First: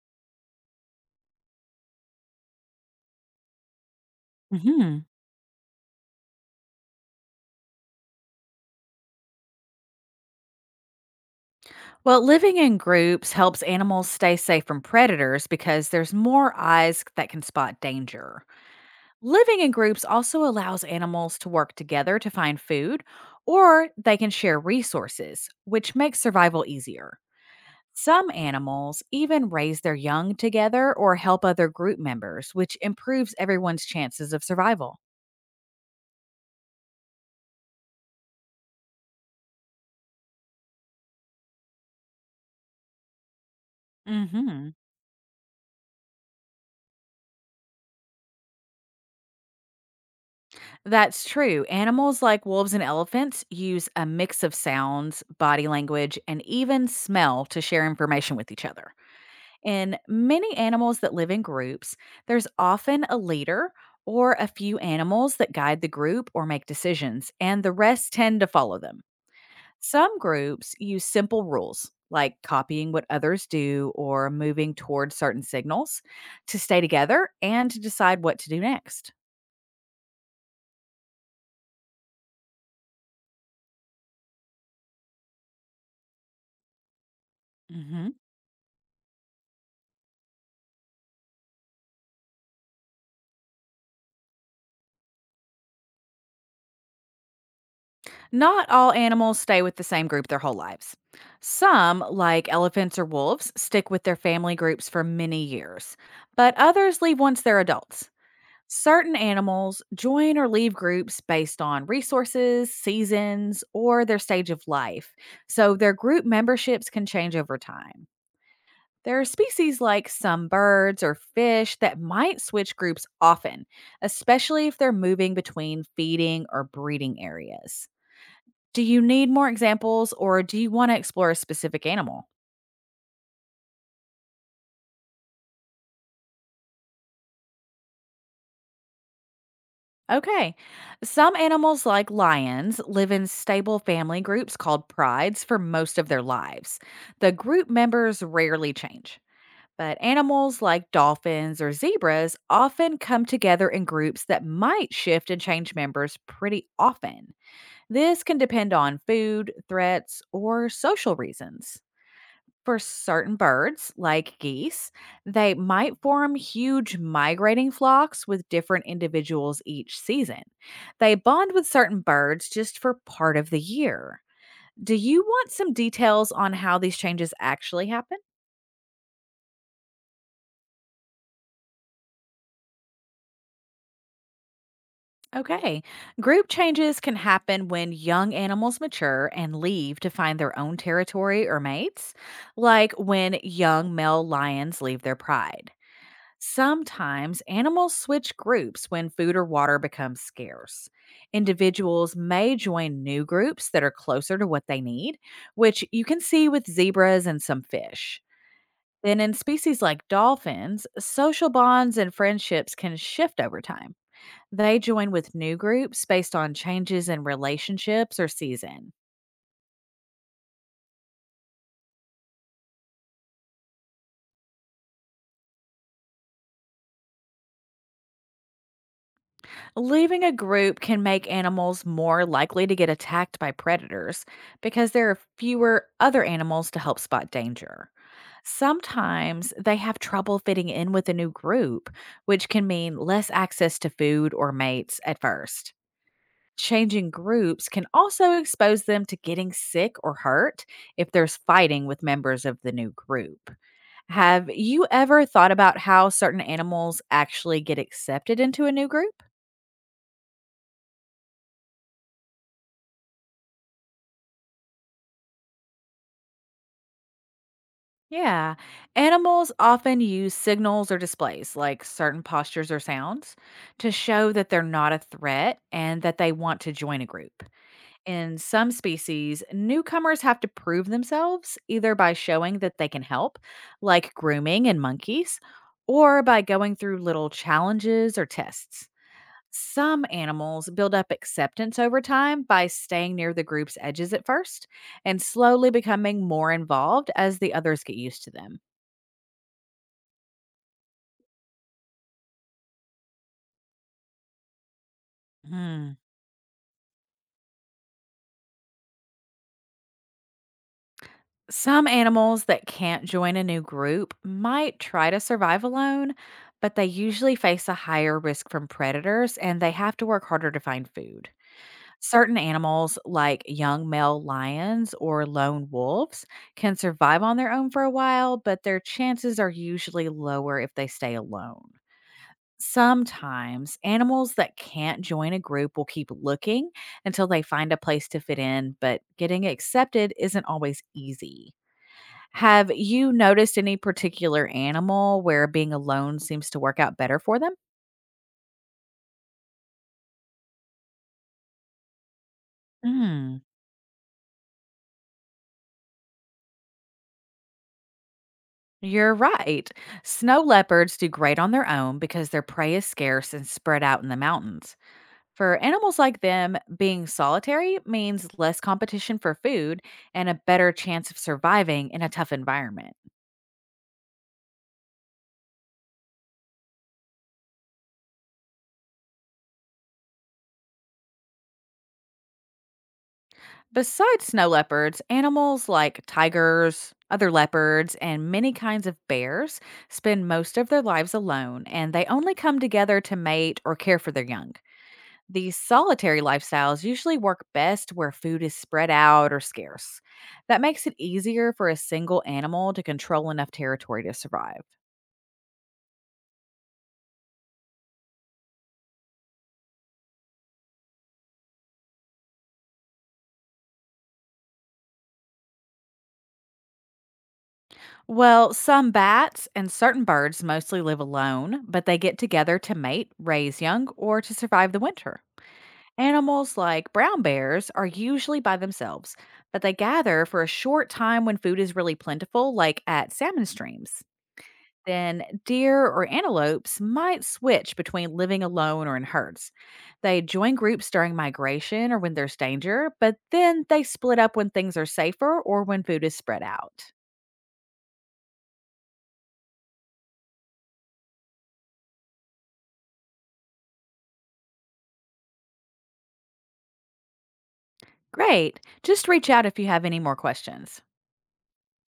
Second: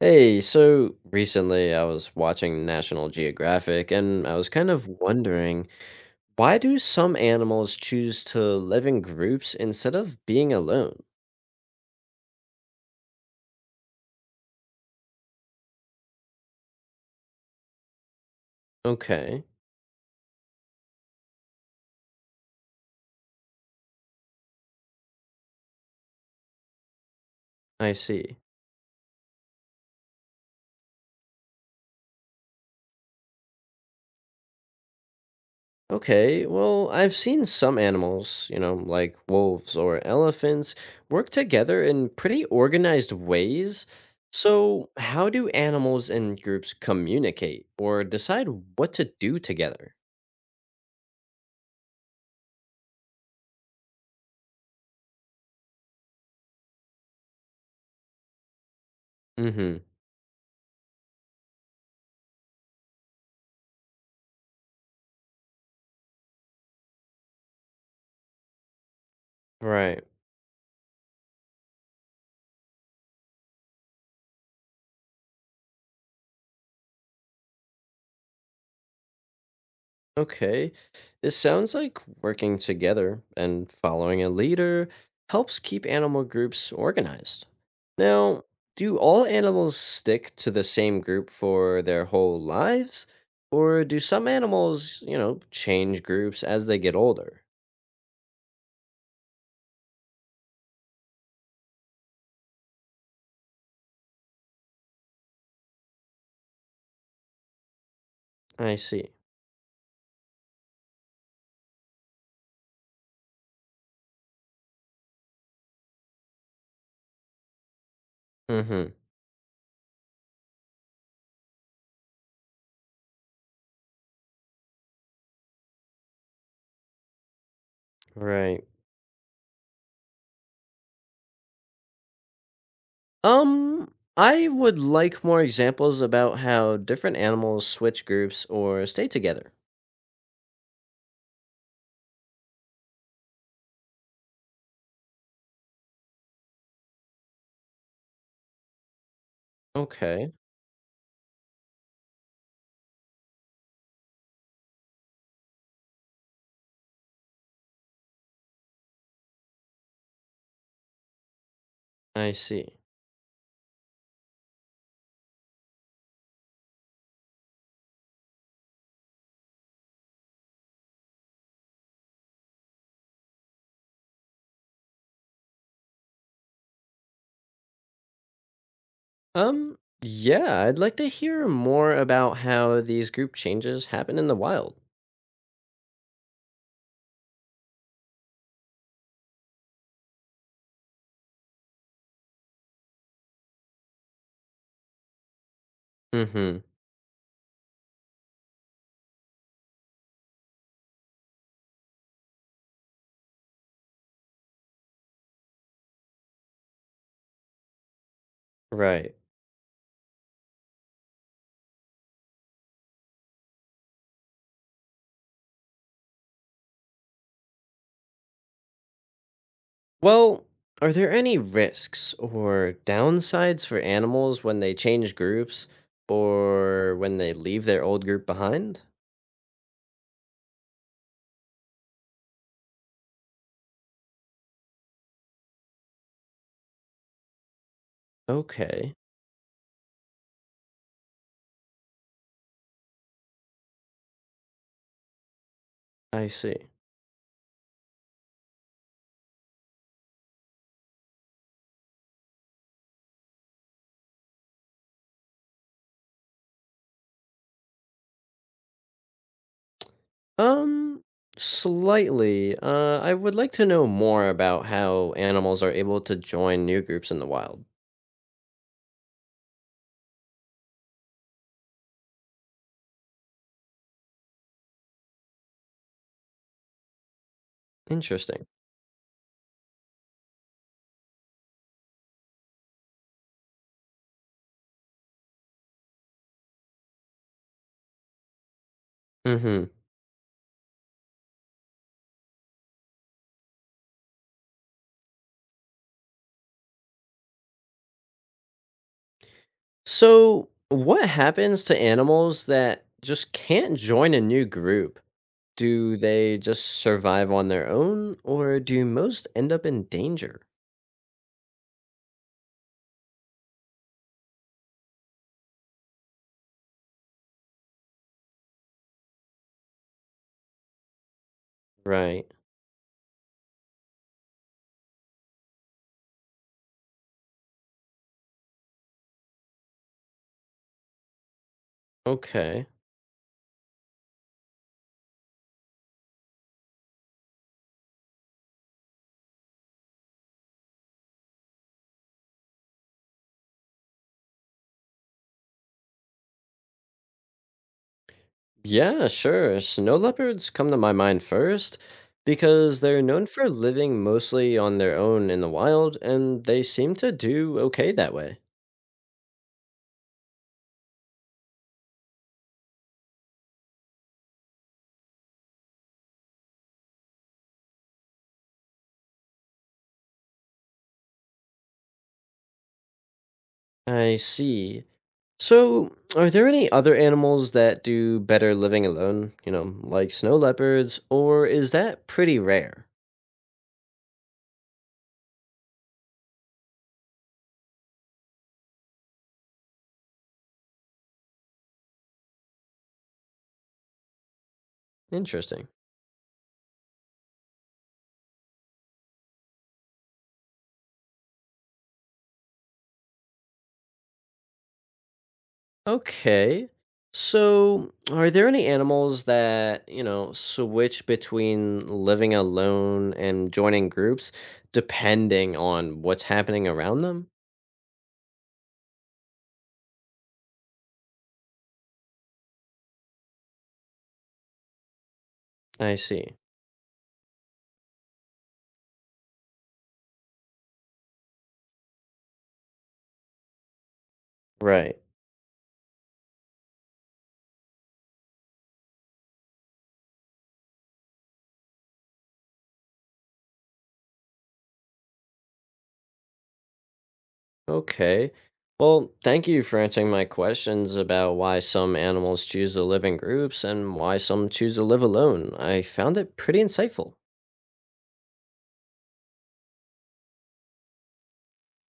Hey, so recently I was watching National Geographic and I was kind of hmm wondering why do some animals choose to live in groups instead of being alone? Well, living in groups helps animals stay safe from predators because there's more eyes that can spot danger. Okay, Living in groups also allows animals to work together to find food, or they can share resources, which makes survival easier. I Some see. animals even raise their young together or help other group members, which improves everyone's chances of survival. Okay, well, I've seen some animals, you know, like wolves or elephants, work together in pretty organized ways. hmm So, how do animals and groups communicate or decide what to do together? That's true. Animals like wolves and elephants use a mix of sounds, body language, and even smell to share information with each other. Mm-hmm. In many animals that live in groups, there's often a leader or a few animals that guide the group or make decisions, and the rest tend to follow them. Right. Some groups use simple rules, like copying what others do or moving toward certain signals, to stay together and to decide what to do next. Okay, this sounds like working together and following a leader helps keep animal groups organized. Now, do all animals stick to the same group for their whole lives? Or do some animals, you know, change groups as they get older? Not all animals stay with the same group their whole lives. Some, like elephants or wolves, stick with their family groups for many years, but others leave once they're adults. I see. Certain animals join or leave groups based on resources, seasons, or their stage of life, so their group memberships can change over time. Mm-hmm. There are species like some birds or fish that might switch groups often, especially if they're moving between feeding or breeding areas. Right. Do you need more examples or do you want to explore a specific animal? I would like more examples about how different animals switch groups or stay together. Okay. Some animals, like lions, live in stable family groups called prides for most of their lives. The group members rarely change. But Okay, animals like dolphins or zebras often come together in groups that might shift and change members pretty often. This can depend on food, threats, or social reasons. I see. For certain birds, like geese, they might form huge migrating flocks with different individuals each season. They bond with certain birds just for part of the year. Do you want some details on how these changes actually happen? Yeah, I'd like to hear more about how these group changes happen in the wild. Okay. Group changes can happen when young animals mature and leave to find their own territory or mates, like when young male lions leave their pride. Mm-hmm. Sometimes animals switch groups when food or water becomes scarce. Individuals may join new groups that are closer to what they need, which you can see with zebras and some fish. Right. Then, in species like dolphins, social bonds and friendships can shift over time. They join with new groups based on changes in relationships or season. Well, are there any risks or downsides for animals when they change groups or when they leave their old group behind? Leaving a group can make animals more likely to get attacked by predators because there are fewer other animals to help spot danger. Okay, Sometimes they have trouble fitting in with a new group, which can mean less access to food or mates at first. I see. Changing groups can also expose them to getting sick or hurt if there's fighting with members of the new group. Have you ever thought about how certain animals actually get accepted into a new group? Um, slightly. I would like to know more about how animals are able to join new groups in the wild. Yeah. Animals often use signals or displays, like certain postures or sounds, to show that they're not a threat and that they want to join a group. In Interesting. some species, newcomers have to prove themselves either by showing that they can help, like grooming in monkeys, or by going through little challenges or tests. Mm-hmm. Some animals build up acceptance over time by staying near the group's edges at first and slowly becoming more involved as the others get used to them. So, what happens to animals that just can't join a new group? Do Mm. they just survive on their own, or do most end up in danger? Some animals that can't join a new group might try to survive alone, but they usually face a higher risk from predators and they have to work harder to find food. Right. Certain animals, like young male lions or lone wolves, can survive on their own for a while, but their chances are usually lower if they stay alone. Okay. Sometimes animals that can't join a group will keep looking until they find a place to fit in, but getting accepted isn't always easy. Have you noticed any particular animal where being alone seems to work out better for them? Yeah, sure. Snow leopards come to my mind first because they're known Mm, for living mostly on their own in the wild, and they seem to do okay that way. you're right. Snow leopards do great on their own because their prey is scarce and spread out in the mountains. For animals like them, being solitary means less competition for food and a better chance of surviving in a tough environment. I see. So, are there any other animals that do better living alone, you know, like snow leopards, or is that pretty rare? Besides snow leopards, animals like tigers, other leopards, and many kinds of bears spend most of their lives alone and they only come together to mate or care for their young. These Interesting. solitary lifestyles usually work best where food is spread out or scarce. That makes it easier for a single animal to control enough territory to survive. Okay. So, are there any animals that, you know, switch between living alone and joining groups depending on what's happening around them? Well, some bats and certain birds mostly live alone, but they get together to mate, raise young, or to survive the winter. I see. Animals like brown bears are usually by themselves, but they gather for a short time when food is really plentiful, like at salmon streams. Right. Then deer or antelopes might switch between living alone or in herds. They join groups during migration or when there's danger, but then they split up when things are safer or when food is spread out. Okay. Well, thank you for answering my questions about why some animals choose to live in groups and why some choose to live alone. I found it pretty insightful. Great. Just reach out if you have any more questions.